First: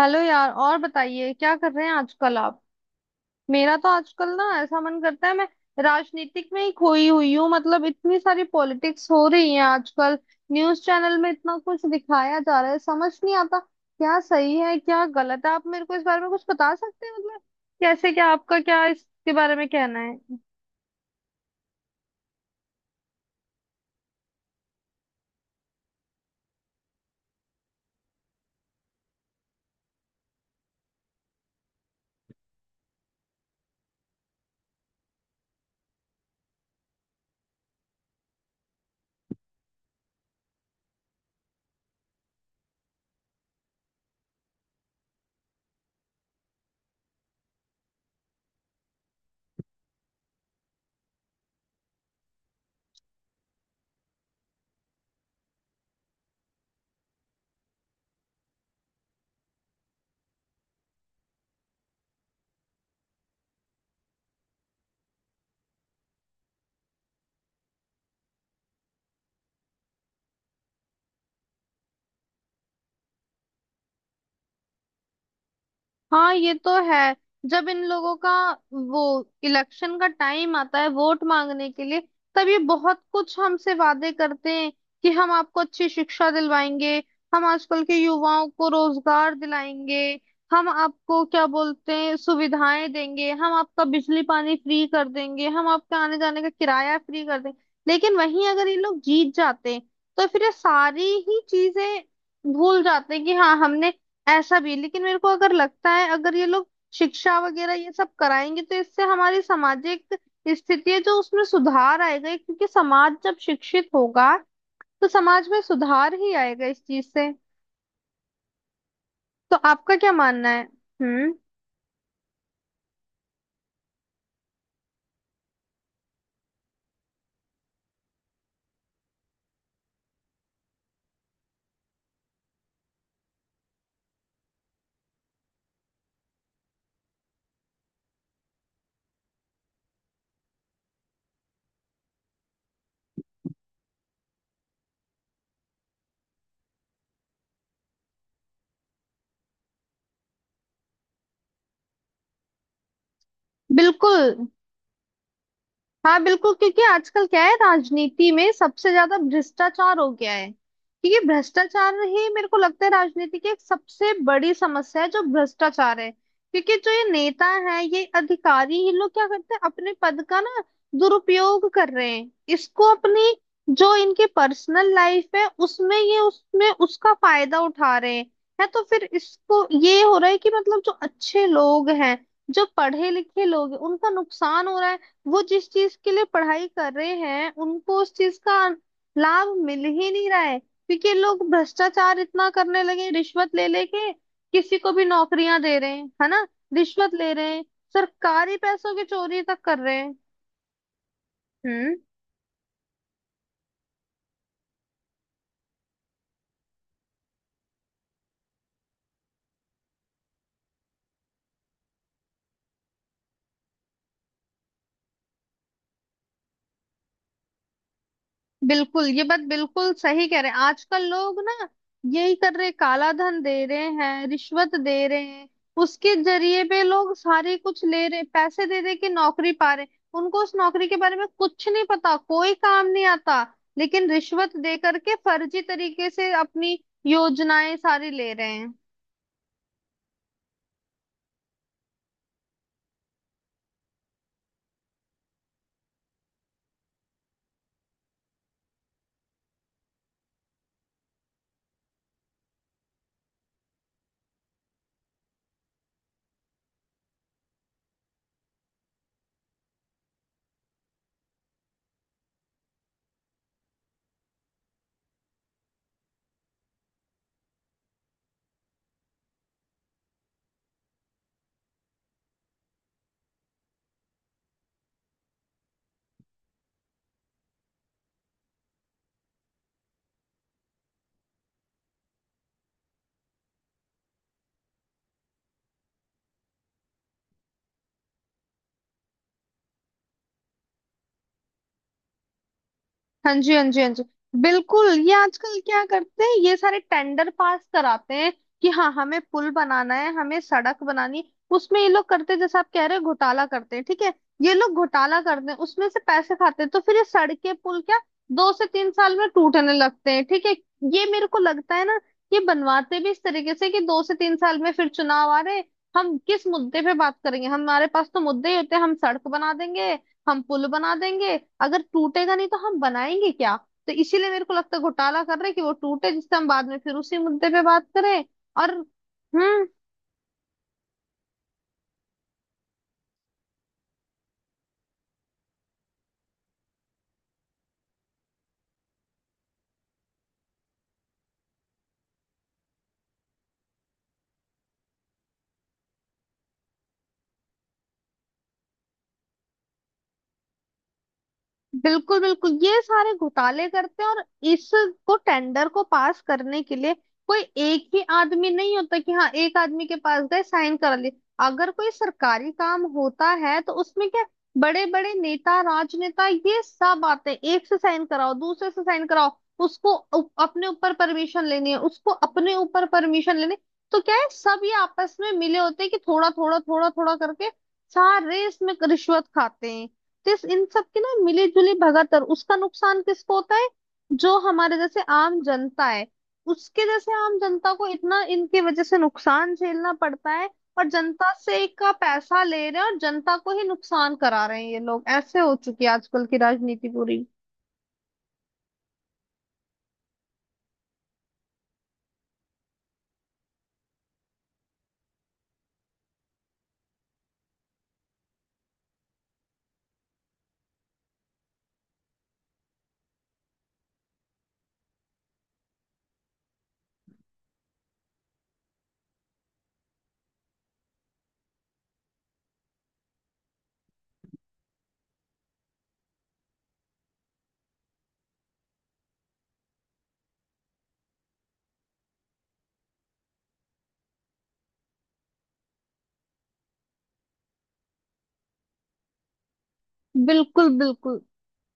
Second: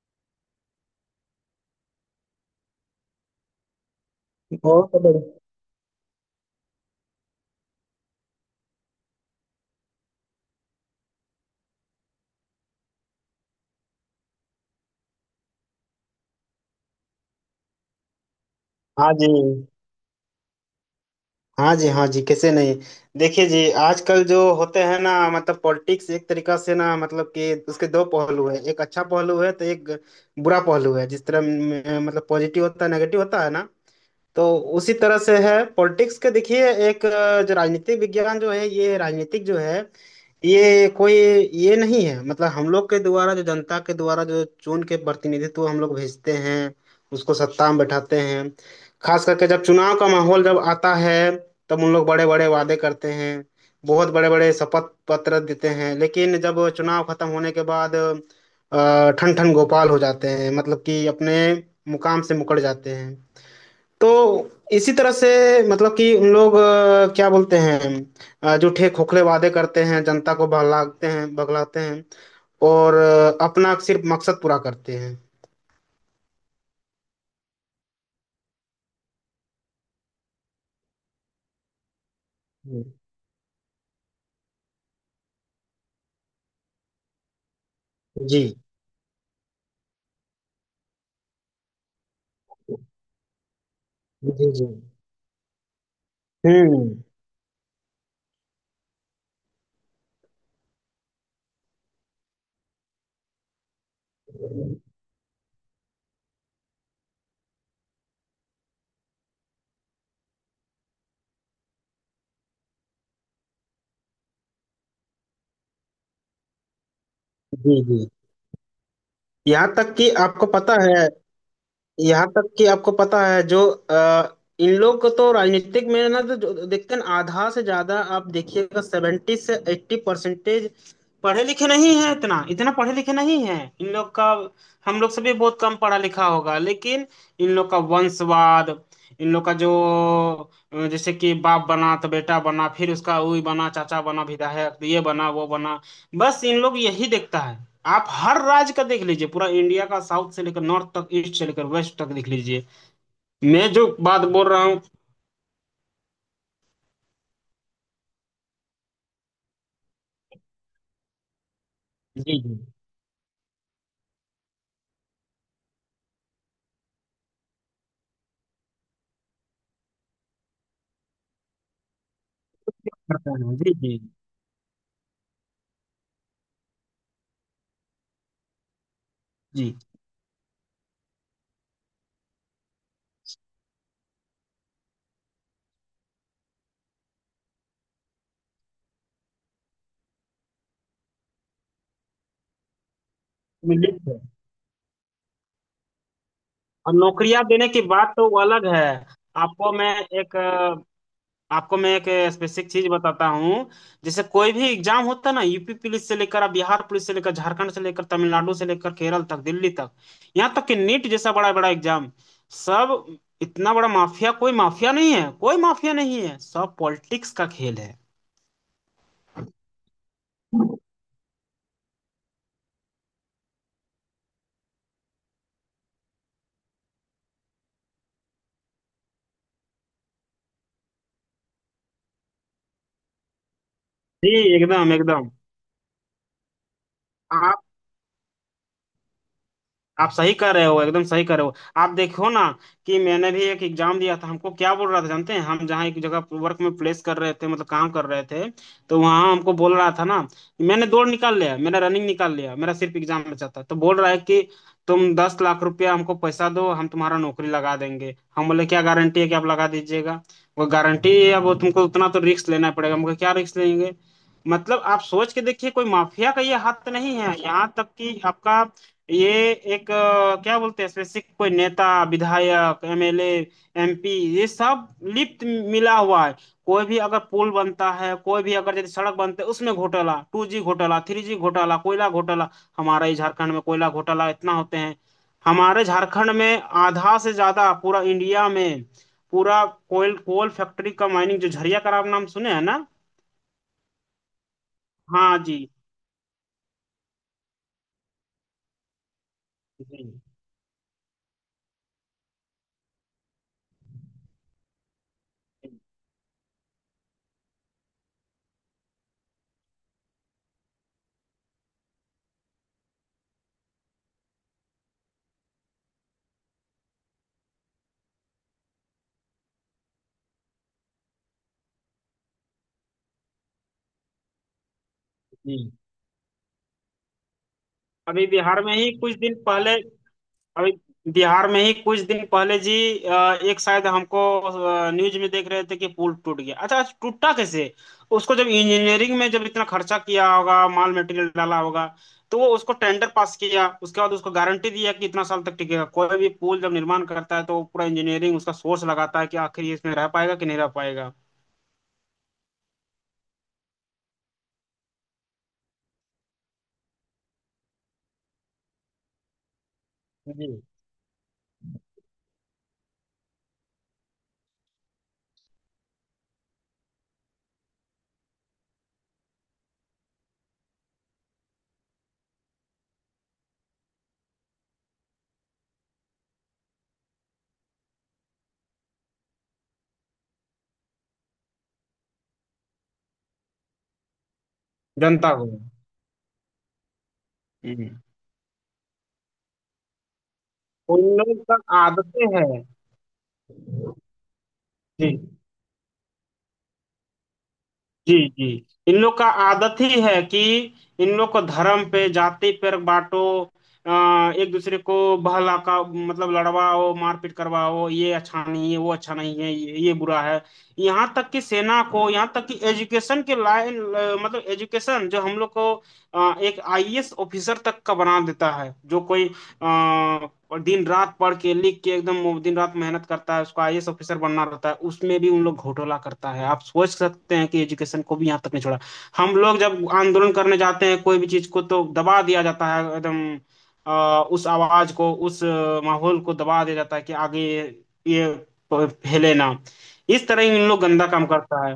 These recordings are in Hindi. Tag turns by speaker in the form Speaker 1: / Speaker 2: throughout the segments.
Speaker 1: हेलो यार। और बताइए क्या कर रहे हैं आजकल आप। मेरा तो आजकल ना ऐसा
Speaker 2: बहुत
Speaker 1: मन करता है
Speaker 2: बढ़िया।
Speaker 1: मैं राजनीतिक में ही खोई हुई हूँ। मतलब इतनी सारी पॉलिटिक्स हो रही है आजकल। न्यूज चैनल में इतना कुछ दिखाया जा रहा है, समझ नहीं आता क्या सही है क्या गलत है। आप मेरे को इस बारे में कुछ बता सकते हैं? मतलब कैसे, क्या आपका, क्या
Speaker 2: हाँ जी,
Speaker 1: इसके बारे में कहना है?
Speaker 2: हाँ जी, हाँ जी, कैसे नहीं। देखिए जी, आजकल जो होते हैं ना, मतलब पॉलिटिक्स एक तरीका से ना, मतलब कि उसके दो पहलू है, एक अच्छा पहलू है तो एक बुरा पहलू है। जिस तरह मतलब पॉजिटिव होता है, नेगेटिव होता है ना। तो उसी तरह से है पॉलिटिक्स के। देखिए, एक जो राजनीतिक विज्ञान जो है, ये राजनीतिक जो है, ये कोई ये नहीं है, मतलब हम लोग के द्वारा, जो जनता के द्वारा जो चुन के प्रतिनिधित्व हम लोग भेजते हैं, उसको सत्ता में बैठाते हैं। खास करके जब चुनाव का माहौल जब आता है, तब उन लोग बड़े बड़े वादे करते हैं। बहुत बड़े बड़े शपथ पत्र देते हैं, लेकिन जब चुनाव खत्म होने के बाद ठन ठन गोपाल हो जाते हैं, मतलब कि अपने मुकाम से मुकर जाते हैं। तो इसी तरह से, मतलब कि उन लोग क्या बोलते हैं, झूठे खोखले वादे करते हैं, जनता को बहलाते हैं बगलाते हैं, और अपना सिर्फ मकसद पूरा करते हैं।
Speaker 1: हाँ ये तो है। जब इन लोगों का वो इलेक्शन का टाइम आता है वोट मांगने के लिए, तब ये
Speaker 2: हम्म।
Speaker 1: बहुत कुछ हमसे वादे करते हैं कि हम आपको अच्छी शिक्षा दिलवाएंगे, हम आजकल के
Speaker 2: जी
Speaker 1: युवाओं को रोजगार दिलाएंगे, हम आपको क्या बोलते हैं सुविधाएं देंगे, हम आपका बिजली
Speaker 2: जी।
Speaker 1: पानी
Speaker 2: जी।
Speaker 1: फ्री कर देंगे, हम आपका आने जाने का
Speaker 2: हम्म।
Speaker 1: किराया फ्री कर देंगे। लेकिन वहीं अगर ये लोग जीत जाते हैं तो फिर ये सारी ही चीजें भूल जाते हैं कि हाँ हमने ऐसा भी। लेकिन मेरे को अगर लगता है अगर ये लोग शिक्षा वगैरह ये सब कराएंगे तो इससे हमारी सामाजिक स्थिति है जो उसमें सुधार आएगा, क्योंकि समाज जब शिक्षित होगा तो समाज में सुधार ही आएगा इस चीज से।
Speaker 2: जी जी।
Speaker 1: तो
Speaker 2: यहाँ तक
Speaker 1: आपका
Speaker 2: कि
Speaker 1: क्या
Speaker 2: आपको
Speaker 1: मानना है?
Speaker 2: पता है
Speaker 1: हम्म।
Speaker 2: यहाँ तक कि आपको पता है, जो इन लोग को तो राजनीतिक में ना, तो जो देखते हैं ना, आधा से ज्यादा आप देखिएगा, 70 से 80 परसेंटेज पढ़े लिखे नहीं है। इतना इतना पढ़े लिखे नहीं है इन लोग का। हम लोग से भी बहुत कम पढ़ा लिखा होगा, लेकिन इन लोग का वंशवाद, इन लोग का जो अ, जैसे कि बाप बना तो बेटा बना, फिर उसका वही बना, चाचा बना, विधायक ये बना वो बना। बस इन लोग यही देखता है। आप हर राज्य का देख लीजिए, पूरा इंडिया का, साउथ से लेकर नॉर्थ तक, ईस्ट से लेकर वेस्ट तक देख लीजिए। मैं जो बात
Speaker 1: बिल्कुल।
Speaker 2: बोल रहा हूँ।
Speaker 1: हाँ बिल्कुल, क्योंकि आजकल क्या है राजनीति में सबसे ज्यादा भ्रष्टाचार हो गया है। क्योंकि भ्रष्टाचार ही
Speaker 2: जी
Speaker 1: मेरे
Speaker 2: जी
Speaker 1: को लगता है राजनीति की एक सबसे बड़ी समस्या है जो भ्रष्टाचार है। क्योंकि जो ये नेता है ये अधिकारी ये लोग क्या करते हैं अपने पद का ना दुरुपयोग कर रहे हैं, इसको
Speaker 2: करता
Speaker 1: अपनी
Speaker 2: हूँ, जी
Speaker 1: जो
Speaker 2: जी।
Speaker 1: इनकी पर्सनल लाइफ है उसमें ये उसमें उसका फायदा उठा रहे हैं। है तो फिर इसको
Speaker 2: जी।
Speaker 1: ये हो रहा है कि मतलब जो अच्छे लोग हैं जो पढ़े लिखे लोग हैं उनका नुकसान हो रहा है। वो जिस चीज के लिए पढ़ाई कर रहे हैं उनको उस चीज का लाभ मिल ही नहीं रहा है, क्योंकि ये लोग भ्रष्टाचार इतना करने लगे, रिश्वत ले
Speaker 2: मैं लिख
Speaker 1: लेके
Speaker 2: रहा हूँ।
Speaker 1: किसी को भी नौकरियां दे रहे हैं है ना,
Speaker 2: और
Speaker 1: रिश्वत ले
Speaker 2: नौकरियां
Speaker 1: रहे हैं,
Speaker 2: देने की बात तो वो
Speaker 1: सरकारी
Speaker 2: अलग है।
Speaker 1: पैसों की चोरी तक
Speaker 2: आपको
Speaker 1: कर
Speaker 2: मैं
Speaker 1: रहे हैं।
Speaker 2: एक आपको मैं
Speaker 1: हम्म।
Speaker 2: एक स्पेसिफिक चीज बताता हूँ। जैसे कोई भी एग्जाम होता है ना, यूपी पुलिस से लेकर आप बिहार पुलिस से लेकर झारखंड से लेकर तमिलनाडु से लेकर केरल तक, दिल्ली तक। यहाँ तक कि नीट जैसा बड़ा बड़ा एग्जाम, सब। इतना बड़ा माफिया, कोई माफिया नहीं है, कोई माफिया नहीं है, सब पॉलिटिक्स का खेल है।
Speaker 1: बिल्कुल, ये बात बिल्कुल सही कह रहे हैं। आजकल लोग ना यही कर रहे, काला धन दे रहे हैं, रिश्वत दे रहे हैं, उसके जरिए पे लोग सारे कुछ ले रहे, पैसे दे दे के नौकरी पा रहे, उनको उस नौकरी के बारे में कुछ नहीं पता, कोई काम नहीं आता, लेकिन
Speaker 2: जी,
Speaker 1: रिश्वत दे
Speaker 2: एकदम
Speaker 1: करके
Speaker 2: एकदम।
Speaker 1: फर्जी तरीके से अपनी योजनाएं सारी ले रहे हैं।
Speaker 2: आप सही कर रहे हो, एकदम सही कर रहे हो। आप देखो ना, कि मैंने भी एक एग्जाम दिया था, हमको क्या बोल रहा था जानते हैं, हम जहाँ एक जगह वर्क में प्लेस कर रहे थे, मतलब काम कर रहे थे। तो वहाँ हमको बोल रहा था ना, मैंने दौड़ निकाल लिया, मैंने रनिंग निकाल लिया, मेरा सिर्फ एग्जाम बचा था। तो बोल रहा है कि तुम 10 लाख रुपया हमको पैसा दो, हम तुम्हारा नौकरी लगा देंगे। हम बोले क्या गारंटी है कि आप लगा दीजिएगा। वो गारंटी है, अब वो तुमको उतना तो रिस्क लेना पड़ेगा, हमको क्या रिस्क लेंगे। मतलब आप सोच के देखिए, कोई माफिया का ये हाथ नहीं है। यहाँ तक कि आपका ये एक क्या बोलते हैं, स्पेसिफिक कोई नेता, विधायक, एमएलए, एमपी, ये सब लिप्त, मिला हुआ है। कोई भी अगर पुल बनता है, कोई भी अगर जैसे सड़क बनते है, उसमें घोटाला, 2G घोटाला, 3G घोटाला, कोयला घोटाला। हमारे ही झारखंड में कोयला घोटाला इतना होते हैं। हमारे झारखंड में आधा से ज्यादा, पूरा इंडिया में, पूरा कोयल कोल फैक्ट्री का माइनिंग, जो झरिया का आप नाम सुने हैं ना।
Speaker 1: हाँ जी, हाँ जी, हाँ जी। बिल्कुल। ये
Speaker 2: हाँ
Speaker 1: आजकल
Speaker 2: जी,
Speaker 1: क्या करते हैं ये सारे टेंडर पास कराते हैं कि हाँ हमें पुल बनाना है
Speaker 2: जी
Speaker 1: हमें सड़क बनानी है। उसमें ये लोग करते हैं जैसे आप कह रहे हो घोटाला करते हैं, ठीक है। ये लोग घोटाला करते हैं, उसमें से पैसे खाते हैं तो फिर ये सड़कें पुल क्या दो से तीन साल में टूटने लगते हैं, ठीक है। ये मेरे को लगता है ना ये बनवाते भी इस तरीके से कि दो से तीन साल में फिर चुनाव आ रहे हैं, हम किस मुद्दे पे बात करेंगे, हमारे पास तो मुद्दे ही होते हैं, हम सड़क बना देंगे, हम पुल बना देंगे। अगर टूटेगा नहीं तो हम बनाएंगे क्या? तो इसीलिए मेरे को लगता है घोटाला कर रहे हैं कि
Speaker 2: जी।
Speaker 1: वो टूटे जिससे हम बाद में फिर उसी मुद्दे पे बात करें।
Speaker 2: अभी बिहार
Speaker 1: और
Speaker 2: में ही कुछ दिन
Speaker 1: हम्म।
Speaker 2: पहले अभी बिहार में ही कुछ दिन पहले जी, एक शायद हमको न्यूज में देख रहे थे कि पुल टूट गया। अच्छा, टूटा कैसे। उसको जब इंजीनियरिंग में जब इतना खर्चा किया होगा, माल मटेरियल डाला होगा, तो वो उसको टेंडर पास किया, उसके बाद उसको गारंटी दिया कि इतना साल तक टिकेगा। कोई भी पुल जब निर्माण करता है, तो वो पूरा इंजीनियरिंग उसका सोर्स लगाता है कि आखिर ये इसमें रह पाएगा कि नहीं रह पाएगा।
Speaker 1: बिल्कुल बिल्कुल, ये सारे घोटाले करते हैं। और इसको टेंडर को पास करने के लिए कोई एक ही आदमी नहीं होता कि हाँ एक आदमी के पास गए
Speaker 2: जी।
Speaker 1: साइन करा लिए। अगर कोई सरकारी काम होता है तो उसमें क्या बड़े बड़े नेता राजनेता ये सब आते हैं, एक से साइन कराओ दूसरे से साइन कराओ, उसको अपने ऊपर परमिशन लेनी है, उसको अपने ऊपर परमिशन लेनी। तो क्या है सब ये आपस में मिले होते हैं कि थोड़ा थोड़ा थोड़ा थोड़ा करके सारे इसमें रिश्वत खाते हैं। तो इन सब की ना मिली जुली भगत है। और उसका नुकसान किसको होता है? जो हमारे जैसे
Speaker 2: जनता
Speaker 1: आम
Speaker 2: को।
Speaker 1: जनता है, उसके जैसे आम जनता को
Speaker 2: हम्म।
Speaker 1: इतना इनकी वजह से नुकसान झेलना पड़ता है। और
Speaker 2: उन
Speaker 1: जनता
Speaker 2: लोगों का
Speaker 1: से का
Speaker 2: आदतें
Speaker 1: पैसा
Speaker 2: हैं।
Speaker 1: ले रहे हैं और जनता को ही नुकसान करा रहे हैं ये लोग,
Speaker 2: जी।
Speaker 1: ऐसे हो चुकी है आजकल की राजनीति पूरी।
Speaker 2: जी जी। इन लोग का आदत ही है कि इन लोग को धर्म पे, जाति पर बांटो, अ, एक दूसरे को बहला का, मतलब लड़वाओ, मारपीट करवाओ। ये अच्छा नहीं है, वो अच्छा नहीं है, ये बुरा है। यहाँ तक कि सेना को, यहाँ तक कि एजुकेशन के लाइन, मतलब एजुकेशन जो हम लोग को एक आईएएस ऑफिसर तक का बना देता है, जो कोई और दिन रात पढ़ के लिख के एकदम, वो दिन रात मेहनत करता है, उसको आईएएस ऑफिसर बनना रहता है, उसमें भी उन लोग घोटाला करता है। आप सोच सकते हैं कि एजुकेशन को भी यहाँ तक नहीं छोड़ा। हम लोग जब आंदोलन करने जाते हैं कोई भी चीज को, तो दबा दिया जाता है एकदम, उस आवाज को, उस माहौल को दबा दिया जाता है कि आगे ये फैले ना। इस तरह इन
Speaker 1: बिल्कुल
Speaker 2: लोग गंदा
Speaker 1: बिल्कुल।
Speaker 2: काम करता है।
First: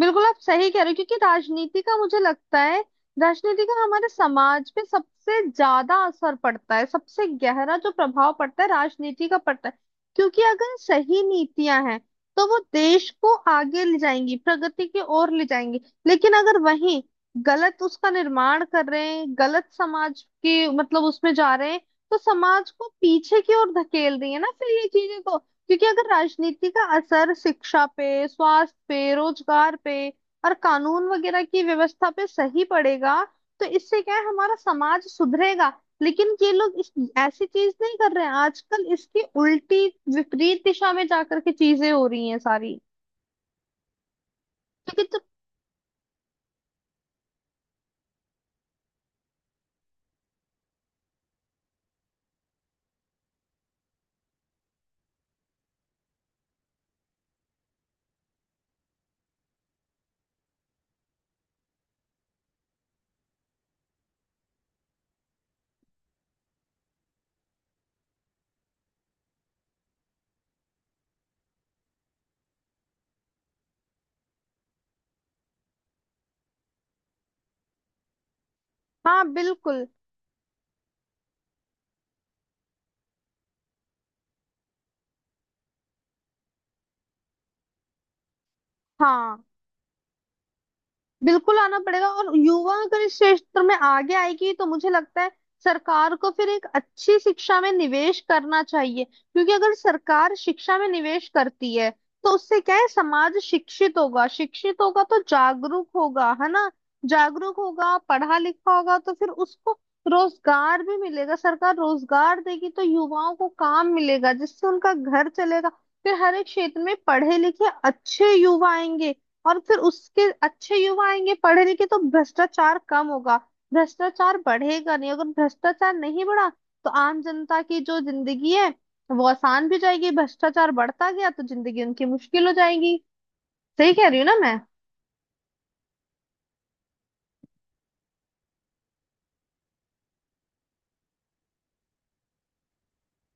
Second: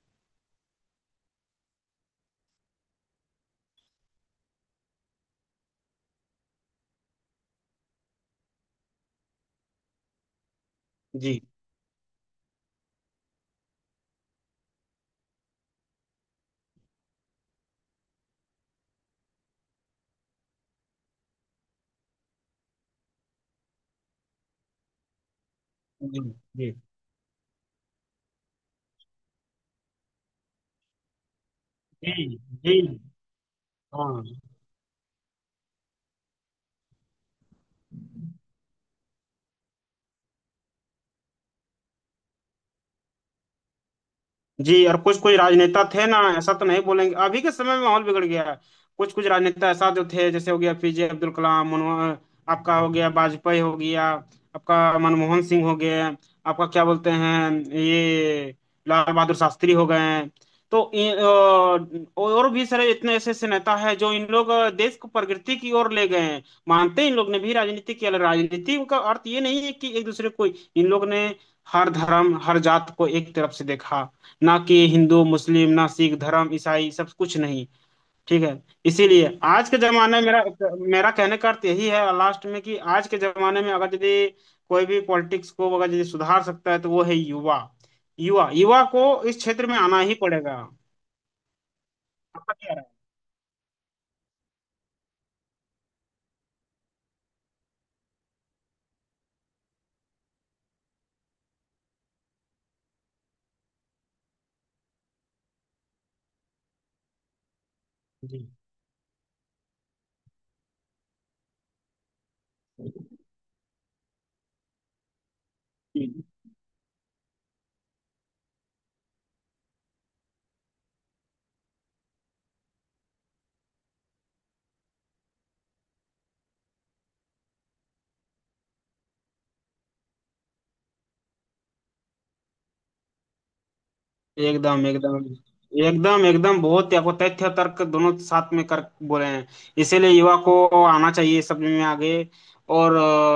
Speaker 1: बिल्कुल आप सही कह रहे हो, क्योंकि राजनीति का मुझे लगता है राजनीति का हमारे समाज पे सबसे ज्यादा असर पड़ता है, सबसे गहरा जो प्रभाव पड़ता है राजनीति का पड़ता है। क्योंकि अगर सही
Speaker 2: जी,
Speaker 1: नीतियां हैं तो वो देश को आगे ले जाएंगी, प्रगति की ओर ले जाएंगी। लेकिन अगर वहीं गलत उसका निर्माण कर रहे हैं, गलत समाज की मतलब उसमें जा रहे हैं, तो समाज को पीछे की ओर धकेल रही है ना फिर ये चीजें तो। क्योंकि अगर
Speaker 2: जी
Speaker 1: राजनीति
Speaker 2: जी,
Speaker 1: का असर शिक्षा पे, स्वास्थ्य पे, रोजगार पे और कानून वगैरह की व्यवस्था
Speaker 2: जी
Speaker 1: पे सही
Speaker 2: जी,
Speaker 1: पड़ेगा तो इससे क्या है
Speaker 2: हाँ
Speaker 1: हमारा समाज सुधरेगा। लेकिन ये लोग इस ऐसी चीज नहीं कर रहे हैं आजकल, इसकी उल्टी विपरीत दिशा में जाकर के चीजें हो रही हैं सारी।
Speaker 2: जी। और
Speaker 1: क्योंकि तो।
Speaker 2: कुछ कुछ राजनेता थे ना, ऐसा तो नहीं बोलेंगे, अभी के समय में माहौल बिगड़ गया है। कुछ कुछ राजनेता ऐसा जो थे, जैसे हो गया पीजे अब्दुल कलाम, मनमोहन। आपका हो गया वाजपेयी हो गया। आपका मनमोहन सिंह हो गए। आपका, क्या बोलते हैं ये, लाल बहादुर शास्त्री हो गए हैं। तो और भी सारे इतने ऐसे ऐसे नेता है, जो इन लोग देश को प्रगति की ओर ले गए हैं। मानते हैं इन लोग ने भी राजनीति किया, लेकिन राजनीति का अर्थ ये नहीं है कि एक दूसरे को इन लोग ने, हर धर्म हर जात को एक तरफ से देखा। ना कि हिंदू मुस्लिम, ना सिख धर्म, ईसाई, सब कुछ नहीं। ठीक है।
Speaker 1: हाँ
Speaker 2: इसीलिए आज के
Speaker 1: बिल्कुल।
Speaker 2: जमाने में मेरा मेरा कहने का अर्थ यही है लास्ट में, कि आज के जमाने में अगर यदि कोई भी पॉलिटिक्स को अगर यदि सुधार सकता है, तो वो है युवा। युवा, युवा को इस
Speaker 1: हाँ
Speaker 2: क्षेत्र में आना ही पड़ेगा।
Speaker 1: बिल्कुल आना पड़ेगा। और
Speaker 2: आपका
Speaker 1: युवा
Speaker 2: क्या राय
Speaker 1: अगर इस क्षेत्र में आगे आएगी तो मुझे लगता है सरकार को फिर एक अच्छी शिक्षा में निवेश करना चाहिए, क्योंकि अगर सरकार शिक्षा में निवेश करती है तो उससे क्या है समाज शिक्षित होगा, शिक्षित होगा तो जागरूक होगा है ना। जागरूक होगा पढ़ा
Speaker 2: है?
Speaker 1: लिखा होगा तो फिर उसको रोजगार भी मिलेगा, सरकार रोजगार देगी तो
Speaker 2: जी,
Speaker 1: युवाओं को काम मिलेगा जिससे उनका घर चलेगा।
Speaker 2: जी।
Speaker 1: फिर हर एक क्षेत्र में पढ़े लिखे अच्छे युवा आएंगे और फिर उसके अच्छे युवा आएंगे पढ़े लिखे तो भ्रष्टाचार कम होगा, भ्रष्टाचार बढ़ेगा नहीं। अगर भ्रष्टाचार नहीं बढ़ा तो आम जनता की जो जिंदगी है वो आसान भी जाएगी, भ्रष्टाचार बढ़ता गया तो जिंदगी उनकी मुश्किल हो जाएगी। सही कह रही हूँ ना मैं?
Speaker 2: एकदम एकदम, एकदम एकदम, बहुत देखो, तथ्य तर्क दोनों साथ में कर बोले हैं। इसीलिए युवा को आना चाहिए सब में आगे। और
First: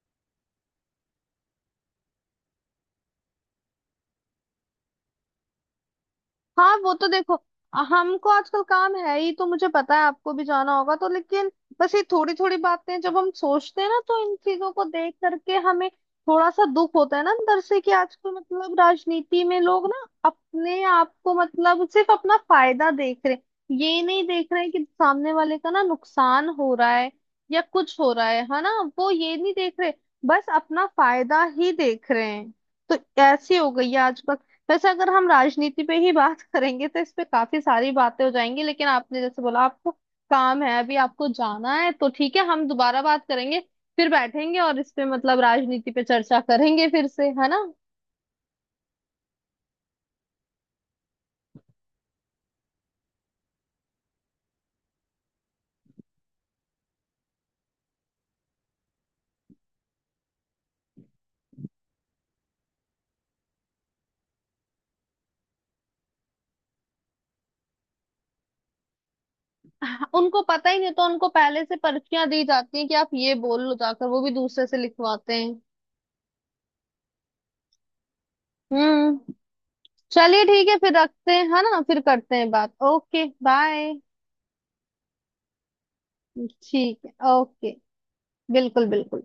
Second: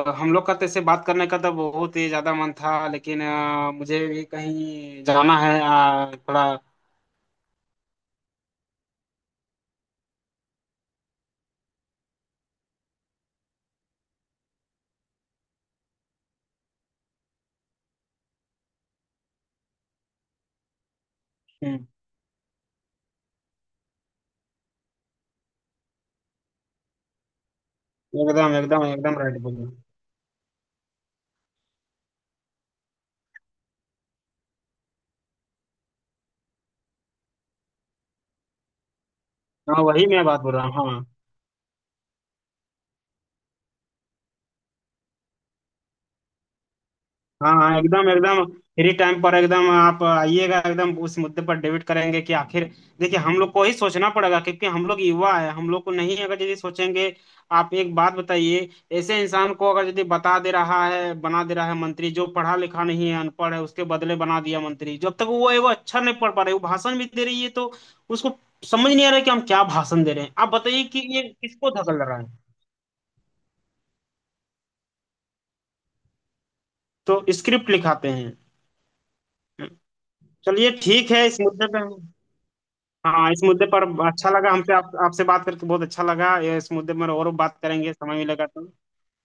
Speaker 2: हम लोग का तेरे बात करने का तो बहुत ही ज्यादा मन था, लेकिन मुझे भी कहीं जाना है थोड़ा।
Speaker 1: हाँ वो तो देखो, हमको आजकल काम है ही तो मुझे पता है आपको भी जाना होगा तो। लेकिन बस ये थोड़ी थोड़ी बातें जब हम सोचते हैं ना तो इन चीजों को देख करके हमें थोड़ा सा दुख होता है ना अंदर से, कि आजकल मतलब राजनीति में लोग ना अपने आप को
Speaker 2: हम्म,
Speaker 1: मतलब सिर्फ अपना फायदा देख रहे हैं, ये नहीं देख रहे हैं कि सामने वाले का ना नुकसान हो रहा है या कुछ हो रहा
Speaker 2: एकदम
Speaker 1: है ना।
Speaker 2: एकदम,
Speaker 1: वो
Speaker 2: एकदम
Speaker 1: ये
Speaker 2: राइट
Speaker 1: नहीं
Speaker 2: बोल रहे हो।
Speaker 1: देख रहे, बस अपना फायदा ही देख रहे हैं। तो ऐसी हो गई है आज। वैसे अगर हम राजनीति पे ही बात करेंगे तो इस पे काफी सारी बातें हो जाएंगी, लेकिन आपने जैसे बोला
Speaker 2: हाँ,
Speaker 1: आपको
Speaker 2: वही मैं बात बोल
Speaker 1: काम
Speaker 2: रहा हूँ,
Speaker 1: है अभी
Speaker 2: हाँ।
Speaker 1: आपको जाना है तो ठीक है, हम दोबारा बात करेंगे, फिर बैठेंगे और इस पे मतलब राजनीति पे चर्चा करेंगे फिर से है
Speaker 2: हाँ
Speaker 1: ना।
Speaker 2: हाँ, एकदम एकदम, फ्री टाइम पर एकदम आप आइएगा, एकदम उस मुद्दे पर डिबेट करेंगे, कि आखिर देखिए हम लोग को ही सोचना पड़ेगा, क्योंकि हम लोग युवा है, हम लोग को नहीं अगर यदि सोचेंगे। आप एक बात बताइए, ऐसे इंसान को अगर यदि बता दे रहा है, बना दे रहा है मंत्री, जो पढ़ा लिखा नहीं है, अनपढ़ है, उसके बदले बना दिया मंत्री, जब तक वो है वो अच्छा नहीं पढ़ पा रहे, वो भाषण भी दे रही है, तो उसको समझ नहीं आ रहा है कि हम क्या भाषण दे रहे हैं।
Speaker 1: उनको
Speaker 2: आप
Speaker 1: पता ही
Speaker 2: बताइए
Speaker 1: नहीं तो
Speaker 2: कि ये
Speaker 1: उनको पहले
Speaker 2: किसको
Speaker 1: से
Speaker 2: धकल रहा है।
Speaker 1: पर्चियां दी जाती हैं कि आप ये बोल लो जाकर, वो भी दूसरे से लिखवाते हैं।
Speaker 2: तो स्क्रिप्ट लिखाते हैं।
Speaker 1: हम्म। चलिए ठीक
Speaker 2: चलिए,
Speaker 1: है फिर
Speaker 2: ठीक है,
Speaker 1: रखते
Speaker 2: इस
Speaker 1: हैं है
Speaker 2: मुद्दे पे
Speaker 1: ना, फिर
Speaker 2: हम।
Speaker 1: करते हैं बात। ओके
Speaker 2: हाँ, इस मुद्दे पर
Speaker 1: बाय।
Speaker 2: अच्छा लगा, हमसे आप आपसे बात करके बहुत अच्छा लगा। ये इस मुद्दे
Speaker 1: ठीक
Speaker 2: पर और
Speaker 1: है।
Speaker 2: बात
Speaker 1: ओके।
Speaker 2: करेंगे समय मिलेगा
Speaker 1: बिल्कुल
Speaker 2: तो
Speaker 1: बिल्कुल।